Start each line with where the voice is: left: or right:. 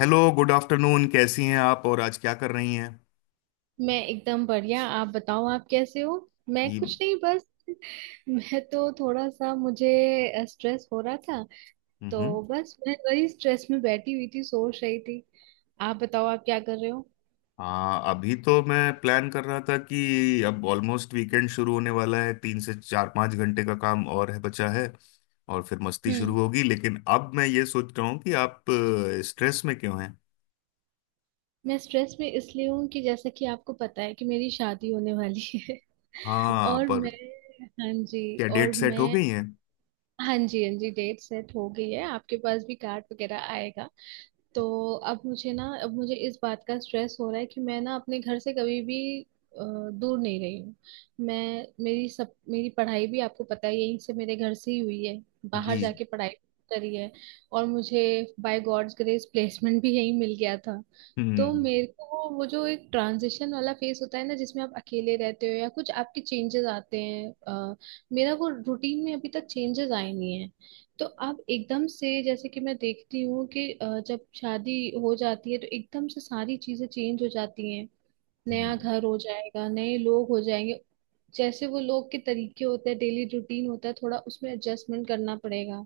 left: Hello, good afternoon. कैसी हैं आप और आज क्या कर रही हैं?
right: मैं एकदम बढ़िया। आप बताओ आप कैसे हो। मैं
left: ये
right: कुछ नहीं, बस मैं तो थोड़ा सा मुझे स्ट्रेस हो रहा था।
left: हम्म।
right: तो बस मैं वही स्ट्रेस में बैठी हुई थी, सोच रही थी। आप बताओ आप क्या कर रहे हो।
left: हाँ, अभी तो मैं प्लान कर रहा था कि अब ऑलमोस्ट वीकेंड शुरू होने वाला है। 3 से 4 5 घंटे का काम और है बचा है, और फिर मस्ती
right: हम्म।
left: शुरू होगी। लेकिन अब मैं ये सोच रहा हूँ कि आप स्ट्रेस में क्यों हैं?
right: मैं स्ट्रेस में इसलिए हूँ कि जैसा कि आपको पता है कि मेरी शादी होने वाली है।
left: हाँ,
right: और
left: पर
right: मैं, हाँ जी,
left: क्या
right: और
left: डेट सेट हो
right: मैं,
left: गई है?
right: हाँ जी, हाँ जी, डेट सेट हो गई है। आपके पास भी कार्ड वगैरह आएगा। तो अब मुझे ना, अब मुझे इस बात का स्ट्रेस हो रहा है कि मैं ना अपने घर से कभी भी दूर नहीं रही हूँ। मैं, मेरी सब, मेरी पढ़ाई भी आपको पता है यहीं से, मेरे घर से ही हुई है।
left: जी।
right: बाहर जाके पढ़ाई करी है। और मुझे बाय गॉड्स ग्रेस प्लेसमेंट भी यहीं मिल गया था। तो
left: हम्म।
right: मेरे को वो जो एक ट्रांजिशन वाला फेस होता है ना, जिसमें आप अकेले रहते हो या कुछ आपके चेंजेस आते हैं। मेरा वो रूटीन में अभी तक चेंजेस आए नहीं। तो अब एकदम से, जैसे कि मैं देखती हूँ कि जब शादी हो जाती है तो एकदम से सारी चीजें चेंज हो जाती हैं।
left: हम्म।
right: नया घर हो जाएगा, नए लोग हो जाएंगे। जैसे वो लोग के तरीके होते हैं, डेली रूटीन होता है, थोड़ा उसमें एडजस्टमेंट करना पड़ेगा।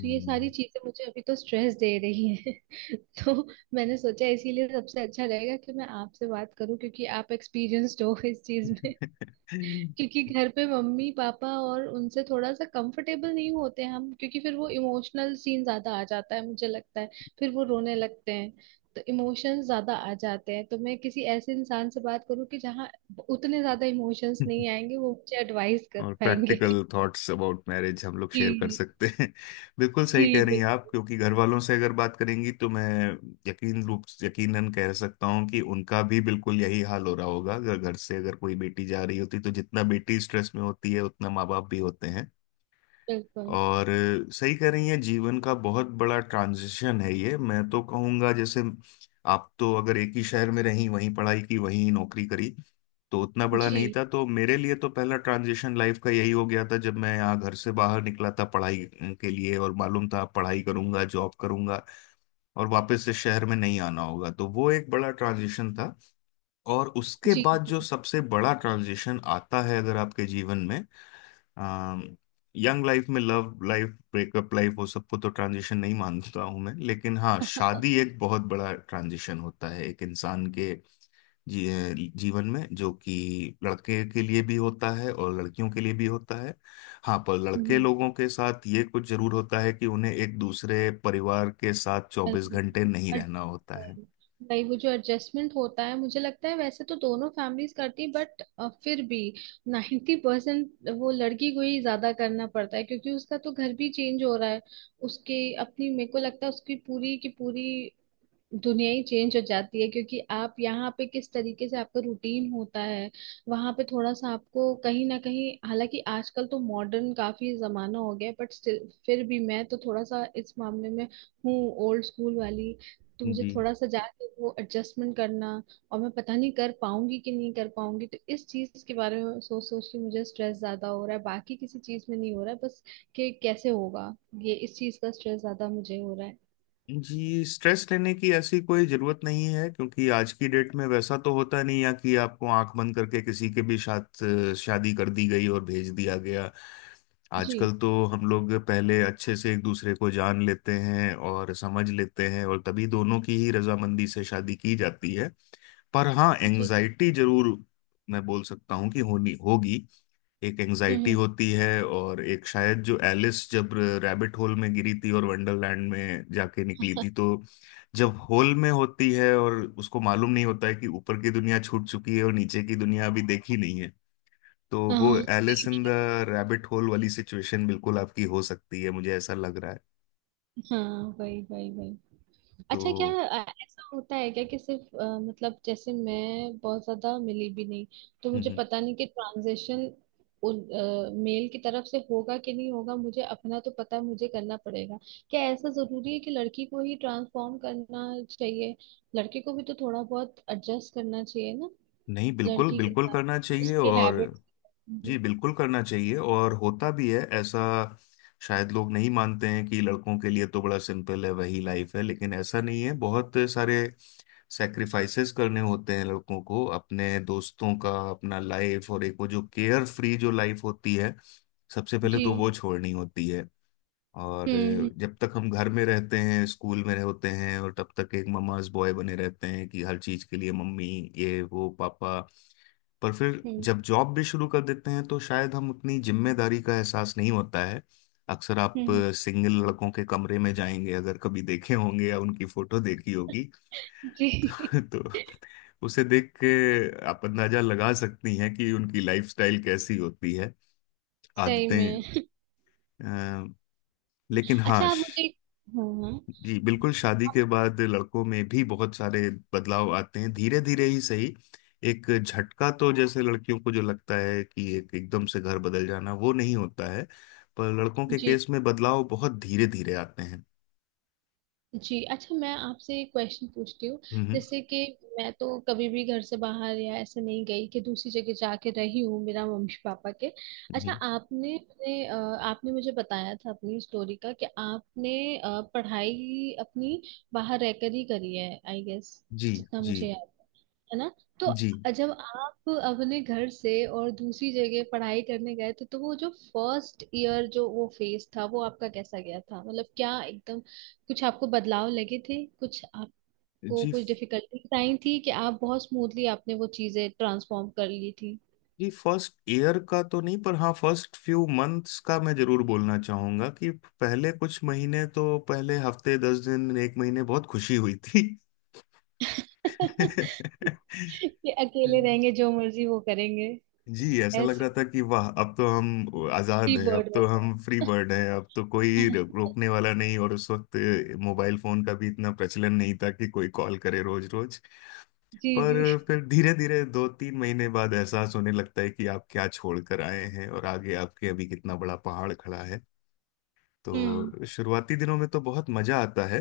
right: तो ये सारी चीजें मुझे अभी तो स्ट्रेस दे रही हैं। तो मैंने सोचा, इसीलिए सबसे अच्छा रहेगा कि मैं आपसे बात करूं, क्योंकि आप एक्सपीरियंस्ड हो इस चीज में। क्योंकि घर पे मम्मी पापा, और उनसे थोड़ा सा कंफर्टेबल नहीं होते हम, क्योंकि फिर वो इमोशनल सीन ज्यादा आ जाता है, मुझे लगता है, फिर वो रोने लगते हैं। तो इमोशंस ज्यादा आ जाते हैं, तो मैं किसी ऐसे इंसान से बात करूं कि जहाँ उतने ज्यादा इमोशंस नहीं आएंगे, वो मुझे एडवाइस कर
left: और
right: पाएंगे।
left: प्रैक्टिकल थॉट्स अबाउट मैरिज हम लोग शेयर कर
right: जी।
left: सकते हैं। बिल्कुल
right: जी,
left: सही कह रही हैं आप,
right: बिल्कुल।
left: क्योंकि घर वालों से अगर बात करेंगी तो मैं यकीनन कह सकता हूँ कि उनका भी बिल्कुल यही हाल हो रहा होगा। अगर घर से अगर कोई बेटी जा रही होती, तो जितना बेटी स्ट्रेस में होती है उतना माँ बाप भी होते हैं।
right: बिल्कुल।
left: और सही कह रही हैं, जीवन का बहुत बड़ा ट्रांजिशन है ये। मैं तो कहूँगा जैसे आप तो अगर एक ही शहर में रहीं, वहीं पढ़ाई की, वहीं नौकरी करी, तो उतना बड़ा
right: जी।
left: नहीं था। तो मेरे लिए तो पहला ट्रांजिशन लाइफ का यही हो गया था जब मैं यहाँ घर से बाहर निकला था पढ़ाई के लिए। और मालूम था पढ़ाई करूंगा, जॉब करूंगा और वापस से शहर में नहीं आना होगा, तो वो एक बड़ा ट्रांजिशन था। और उसके
right: जी।
left: बाद
right: जी।
left: जो सबसे बड़ा ट्रांजिशन आता है अगर आपके जीवन में, अम, यंग लाइफ में लव लाइफ, ब्रेकअप लाइफ, वो सबको तो ट्रांजिशन नहीं मानता हूं मैं, लेकिन हाँ, शादी एक बहुत बड़ा ट्रांजिशन होता है एक इंसान के जी जीवन में, जो कि लड़के के लिए भी होता है और लड़कियों के लिए भी होता है। हाँ, पर लड़के
right: हम्म।
left: लोगों के साथ ये कुछ जरूर होता है कि उन्हें एक दूसरे परिवार के साथ 24 घंटे नहीं रहना होता है।
right: भाई, वो जो एडजस्टमेंट होता है, मुझे लगता है वैसे तो दोनों फैमिलीज करती है, बट फिर भी 90% वो लड़की को ही ज्यादा करना पड़ता है, क्योंकि उसका तो घर भी चेंज हो रहा है। उसके अपनी, मेरे को लगता है उसकी पूरी की पूरी दुनिया ही चेंज हो जाती है, क्योंकि आप यहाँ पे किस तरीके से, आपका रूटीन होता है, वहां पे थोड़ा सा आपको कहीं ना कहीं, हालांकि आजकल तो मॉडर्न काफी जमाना हो गया, बट स्टिल, फिर भी मैं तो थोड़ा सा इस मामले में हूँ, ओल्ड स्कूल वाली। तो मुझे
left: जी।
right: थोड़ा सा जाके वो एडजस्टमेंट करना, और मैं पता नहीं कर पाऊंगी कि नहीं कर पाऊंगी, तो इस चीज के बारे में सोच सोच के मुझे स्ट्रेस ज्यादा हो रहा है, बाकी किसी चीज में नहीं हो रहा है, बस कि कैसे होगा। ये इस चीज का स्ट्रेस ज्यादा मुझे हो रहा है।
left: जी, स्ट्रेस लेने की ऐसी कोई जरूरत नहीं है क्योंकि आज की डेट में वैसा तो होता नहीं है कि आपको आंख बंद करके किसी के भी साथ शादी कर दी गई और भेज दिया गया।
right: जी।
left: आजकल तो हम लोग पहले अच्छे से एक दूसरे को जान लेते हैं और समझ लेते हैं, और तभी दोनों की ही रजामंदी से शादी की जाती है। पर हाँ,
right: जी।
left: एंजाइटी जरूर मैं बोल सकता हूँ कि होनी होगी। एक
right: हम्म।
left: एंजाइटी
right: हम्म।
left: होती है, और एक शायद जो एलिस जब रैबिट होल में गिरी थी और वंडरलैंड में जाके निकली थी, तो जब होल में होती है और उसको मालूम नहीं होता है कि ऊपर की दुनिया छूट चुकी है और नीचे की दुनिया अभी देखी नहीं है, तो वो
right: हाँ,
left: एलिस
right: ठीक
left: इन द
right: है।
left: रैबिट होल वाली सिचुएशन बिल्कुल आपकी हो सकती है, मुझे ऐसा लग रहा है।
right: हाँ, वही वही वही। अच्छा, क्या
left: तो
right: ऐसा होता है क्या कि सिर्फ मतलब, जैसे मैं बहुत ज्यादा मिली भी नहीं, तो
left: हम्म।
right: मुझे
left: हम्म।
right: पता नहीं कि ट्रांजेक्शन उन मेल की तरफ से होगा कि नहीं होगा। मुझे अपना तो पता है, मुझे करना पड़ेगा। क्या ऐसा जरूरी है कि लड़की को ही ट्रांसफॉर्म करना चाहिए, लड़के को भी तो थोड़ा बहुत एडजस्ट करना चाहिए ना,
left: नहीं, बिल्कुल
right: लड़की के
left: बिल्कुल
right: साथ,
left: करना चाहिए।
right: उसके
left: और
right: हैबिट।
left: जी, बिल्कुल करना चाहिए, और होता भी है ऐसा। शायद लोग नहीं मानते हैं कि लड़कों के लिए तो बड़ा सिंपल है वही लाइफ है, लेकिन ऐसा नहीं है। बहुत सारे सेक्रीफाइसेस करने होते हैं लड़कों को। अपने दोस्तों का, अपना लाइफ और एक वो जो केयर फ्री जो लाइफ होती है, सबसे पहले
right: जी।
left: तो वो छोड़नी होती है। और
right: हम्म।
left: जब तक हम घर में रहते हैं, स्कूल में होते हैं, और तब तक एक ममाज बॉय बने रहते हैं कि हर चीज के लिए मम्मी, ये वो पापा। पर फिर
right: हम्म।
left: जब जॉब भी शुरू कर देते हैं, तो शायद हम उतनी जिम्मेदारी का एहसास नहीं होता है। अक्सर आप
right: हम्म।
left: सिंगल लड़कों के कमरे में जाएंगे अगर कभी, देखे होंगे या उनकी फोटो देखी होगी,
right: जी।
left: तो उसे देख के आप अंदाजा लगा सकती हैं कि उनकी लाइफस्टाइल कैसी होती है,
right: सही
left: आदतें।
right: में।
left: अ, लेकिन
right: अच्छा,
left: हाँ,
right: आप मुझे, हाँ हाँ,
left: जी बिल्कुल, शादी के
right: आप-
left: बाद लड़कों में भी बहुत सारे बदलाव आते हैं, धीरे धीरे ही सही। एक झटका तो जैसे लड़कियों को जो लगता है कि एक एकदम से घर बदल जाना, वो नहीं होता है। पर लड़कों के
right: जी।
left: केस में बदलाव बहुत धीरे धीरे आते हैं।
right: जी, अच्छा मैं आपसे एक क्वेश्चन पूछती हूँ।
left: हम्म।
right: जैसे कि मैं तो कभी भी घर से बाहर या ऐसे नहीं गई कि दूसरी जगह जाके रही हूँ, मेरा मम्मी पापा के। अच्छा,
left: हम्म।
right: आपने अपने आपने मुझे बताया था अपनी स्टोरी का कि आपने पढ़ाई अपनी बाहर रहकर ही करी है आई गेस,
left: जी।
right: जितना मुझे
left: जी।
right: याद है। है ना। तो
left: जी।
right: जब आप अपने घर से और दूसरी जगह पढ़ाई करने गए थे, तो वो जो फर्स्ट ईयर, जो वो फेज था, वो आपका कैसा गया था? मतलब क्या एकदम कुछ आपको बदलाव लगे थे, कुछ आपको
left: जी।
right: कुछ डिफिकल्टीज आई थी, कि आप बहुत स्मूथली आपने वो चीजें ट्रांसफॉर्म कर ली थी?
left: जी, फर्स्ट ईयर का तो नहीं, पर हाँ फर्स्ट फ्यू मंथ्स का मैं जरूर बोलना चाहूंगा कि पहले कुछ महीने, तो पहले हफ्ते 10 दिन एक महीने बहुत खुशी हुई थी।
right: कि अकेले रहेंगे, जो मर्जी वो करेंगे।
left: जी, ऐसा लग
right: ऐसे
left: रहा था कि वाह, अब तो हम आजाद
right: फ्री
left: हैं, अब
right: बर्ड हो
left: तो
right: गए।
left: हम फ्री बर्ड हैं, अब तो कोई रोकने वाला नहीं। और उस वक्त मोबाइल फोन का भी इतना प्रचलन नहीं था कि कोई कॉल करे रोज रोज।
right: जी। जी।
left: पर फिर धीरे धीरे, 2 3 महीने बाद, एहसास होने लगता है कि आप क्या छोड़ कर आए हैं और आगे आपके अभी कितना बड़ा पहाड़ खड़ा है।
right: हम्म।
left: तो शुरुआती दिनों में तो बहुत मजा आता है,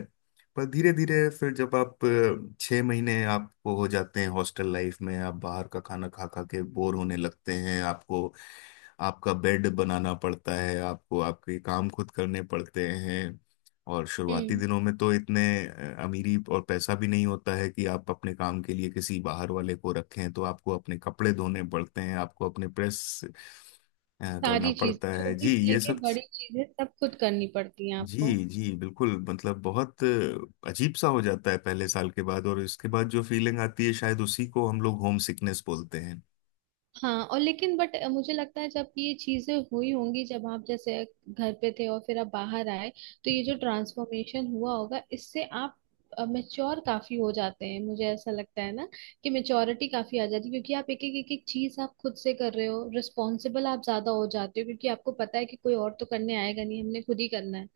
left: पर धीरे धीरे फिर जब आप 6 महीने आपको हो जाते हैं हॉस्टल लाइफ में, आप बाहर का खाना खा खा के बोर होने लगते हैं। आपको, आपका बेड बनाना पड़ता है, आपको आपके काम खुद करने पड़ते हैं। और शुरुआती
right: हम्म।
left: दिनों में तो इतने अमीरी और पैसा भी नहीं होता है कि आप अपने काम के लिए किसी बाहर वाले को रखें, तो आपको अपने कपड़े धोने पड़ते हैं, आपको अपने प्रेस करना
right: सारी चीज,
left: पड़ता है
right: छोटी
left: जी
right: से
left: ये
right: लेके
left: सब।
right: बड़ी चीजें, सब खुद करनी पड़ती हैं आपको।
left: जी जी, बिल्कुल, मतलब बहुत अजीब सा हो जाता है पहले साल के बाद। और इसके बाद जो फीलिंग आती है, शायद उसी को हम लोग होम सिकनेस बोलते हैं।
right: हाँ, और लेकिन बट मुझे लगता है जब ये चीजें हुई होंगी, जब आप जैसे घर पे थे और फिर आप बाहर आए, तो ये जो ट्रांसफॉर्मेशन हुआ होगा, इससे आप मेच्योर काफी हो जाते हैं, मुझे ऐसा लगता है ना, कि मेच्योरिटी काफी आ जाती है, क्योंकि आप एक एक चीज आप खुद से कर रहे हो, रिस्पॉन्सिबल आप ज्यादा हो जाते हो, क्योंकि आपको पता है कि कोई और तो करने आएगा नहीं, हमने खुद ही करना है।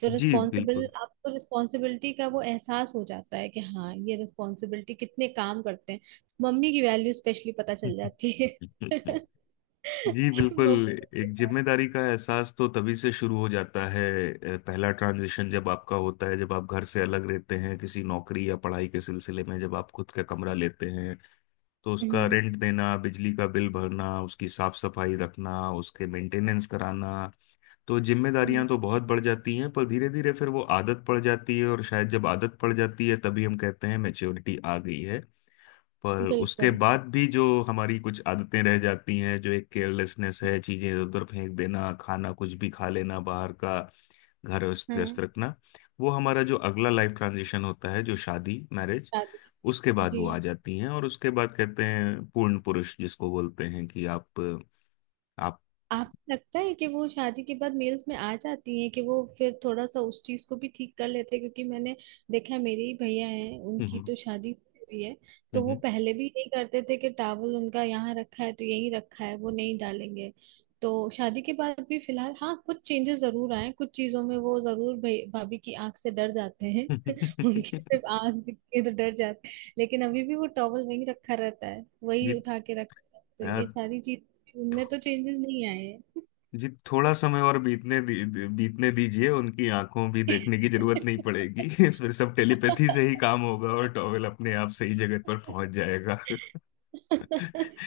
right: तो
left: जी
right: रिस्पॉन्सिबल,
left: बिल्कुल।
right: आपको रिस्पॉन्सिबिलिटी का वो एहसास हो जाता है कि हाँ, ये रिस्पॉन्सिबिलिटी कितने काम करते हैं। मम्मी की वैल्यू स्पेशली पता चल जाती है।
left: जी
right: कि
left: बिल्कुल।
right: मम्मी।
left: एक जिम्मेदारी का एहसास तो तभी से शुरू हो जाता है। पहला ट्रांजिशन जब आपका होता है, जब आप घर से अलग रहते हैं किसी नौकरी या पढ़ाई के सिलसिले में, जब आप खुद का कमरा लेते हैं, तो उसका
right: हम्म।
left: रेंट देना, बिजली का बिल भरना, उसकी साफ सफाई रखना, उसके मेंटेनेंस कराना, तो
right: हम्म।
left: जिम्मेदारियां तो बहुत बढ़ जाती हैं। पर धीरे धीरे फिर वो आदत पड़ जाती है, और शायद जब आदत पड़ जाती है तभी हम कहते हैं मैच्योरिटी आ गई है। पर उसके
right: बिल्कुल।
left: बाद भी जो हमारी कुछ आदतें रह जाती हैं, जो एक केयरलेसनेस है, चीजें इधर उधर फेंक देना, खाना कुछ भी खा लेना बाहर का, घर अस्त
right: हाँ,
left: व्यस्त रखना, वो हमारा जो अगला लाइफ ट्रांजिशन होता है जो शादी मैरिज,
right: शादी।
left: उसके बाद
right: जी,
left: वो आ जाती हैं। और उसके बाद कहते हैं पूर्ण पुरुष जिसको बोलते हैं, कि आप आप।
right: आपको लगता है कि वो शादी के बाद मेल्स में आ जाती हैं, कि वो फिर थोड़ा सा उस चीज को भी ठीक कर लेते हैं? क्योंकि मैंने देखा है, मेरे ही भैया हैं, उनकी
left: हम्म।
right: तो शादी हुई है। तो वो
left: हम्म।
right: पहले भी यही करते थे कि टावल उनका यहाँ रखा है तो यही रखा है, वो नहीं डालेंगे। तो शादी के बाद भी फिलहाल हाँ, कुछ चेंजेस जरूर आए कुछ चीजों में, वो जरूर भाभी की आंख से डर जाते हैं।
left: हम्म।
right: उनकी सिर्फ आंख दिख के तो डर जाते हैं, लेकिन अभी भी वो टॉवल वही रखा रहता है, वही
left: जी,
right: उठा के रखता है, तो ये
left: यार।
right: सारी चीज उनमें तो चेंजेस नहीं आए हैं।
left: जी, थोड़ा समय और बीतने दी, दी- बीतने दीजिए, उनकी आंखों भी देखने की जरूरत नहीं पड़ेगी। फिर सब टेलीपैथी से ही काम होगा और टॉवेल अपने आप सही जगह पर पहुंच जाएगा।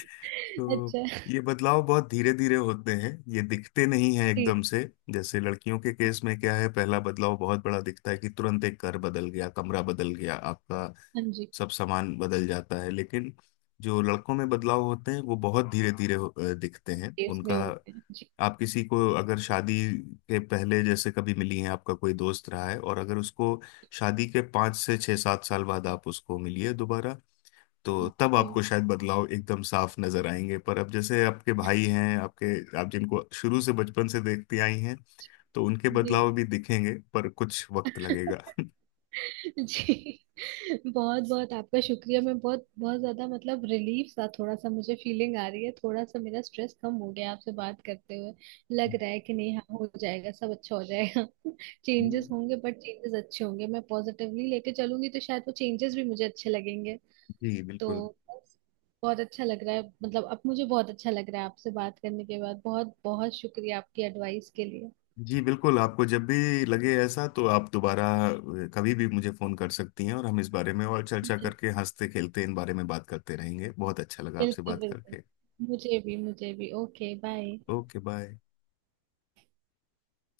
left: तो
right: अच्छा।
left: ये बदलाव बहुत धीरे धीरे होते हैं, ये दिखते नहीं हैं
right: ठीक।
left: एकदम से। जैसे लड़कियों के केस में क्या है, पहला बदलाव बहुत बड़ा दिखता है कि तुरंत एक घर बदल गया, कमरा बदल गया, आपका
right: हाँ जी।
left: सब सामान बदल जाता है। लेकिन जो लड़कों में बदलाव होते हैं वो बहुत धीरे धीरे दिखते हैं
right: केस में
left: उनका।
right: होते हैं जी।
left: आप किसी को अगर शादी के पहले जैसे कभी मिली हैं, आपका कोई दोस्त रहा है, और अगर उसको शादी के 5 से 6 7 साल बाद आप उसको मिलिए दोबारा, तो तब
right: हम्म,
left: आपको शायद बदलाव एकदम साफ नजर आएंगे। पर अब जैसे आपके भाई हैं आपके, आप जिनको शुरू से बचपन से देखती आई हैं, तो उनके
right: जी।
left: बदलाव भी दिखेंगे पर कुछ वक्त लगेगा।
right: जी। बहुत बहुत आपका शुक्रिया। मैं बहुत बहुत ज्यादा, मतलब रिलीफ सा थोड़ा सा मुझे फीलिंग आ रही है, थोड़ा सा मेरा स्ट्रेस कम हो गया आपसे बात करते हुए। लग रहा है कि नहीं, हाँ हो जाएगा, सब अच्छा हो जाएगा।
left: जी।
right: चेंजेस होंगे बट चेंजेस अच्छे होंगे, मैं पॉजिटिवली लेके चलूंगी, तो शायद वो चेंजेस भी मुझे अच्छे लगेंगे।
left: जी
right: तो
left: बिल्कुल।
right: बस, बहुत अच्छा लग रहा है, मतलब अब मुझे बहुत अच्छा लग रहा है आपसे बात करने के बाद। बहुत बहुत शुक्रिया आपकी एडवाइस के लिए।
left: जी बिल्कुल, आपको जब भी लगे ऐसा, तो आप दोबारा कभी भी मुझे फोन कर सकती हैं, और हम इस बारे में और चर्चा
right: बिल्कुल।
left: करके, हंसते खेलते इन बारे में बात करते रहेंगे। बहुत अच्छा लगा आपसे
right: बिल्कुल,
left: बात
right: बिल्कुल।
left: करके।
right: मुझे भी, मुझे भी। Okay, bye.
left: Okay, bye.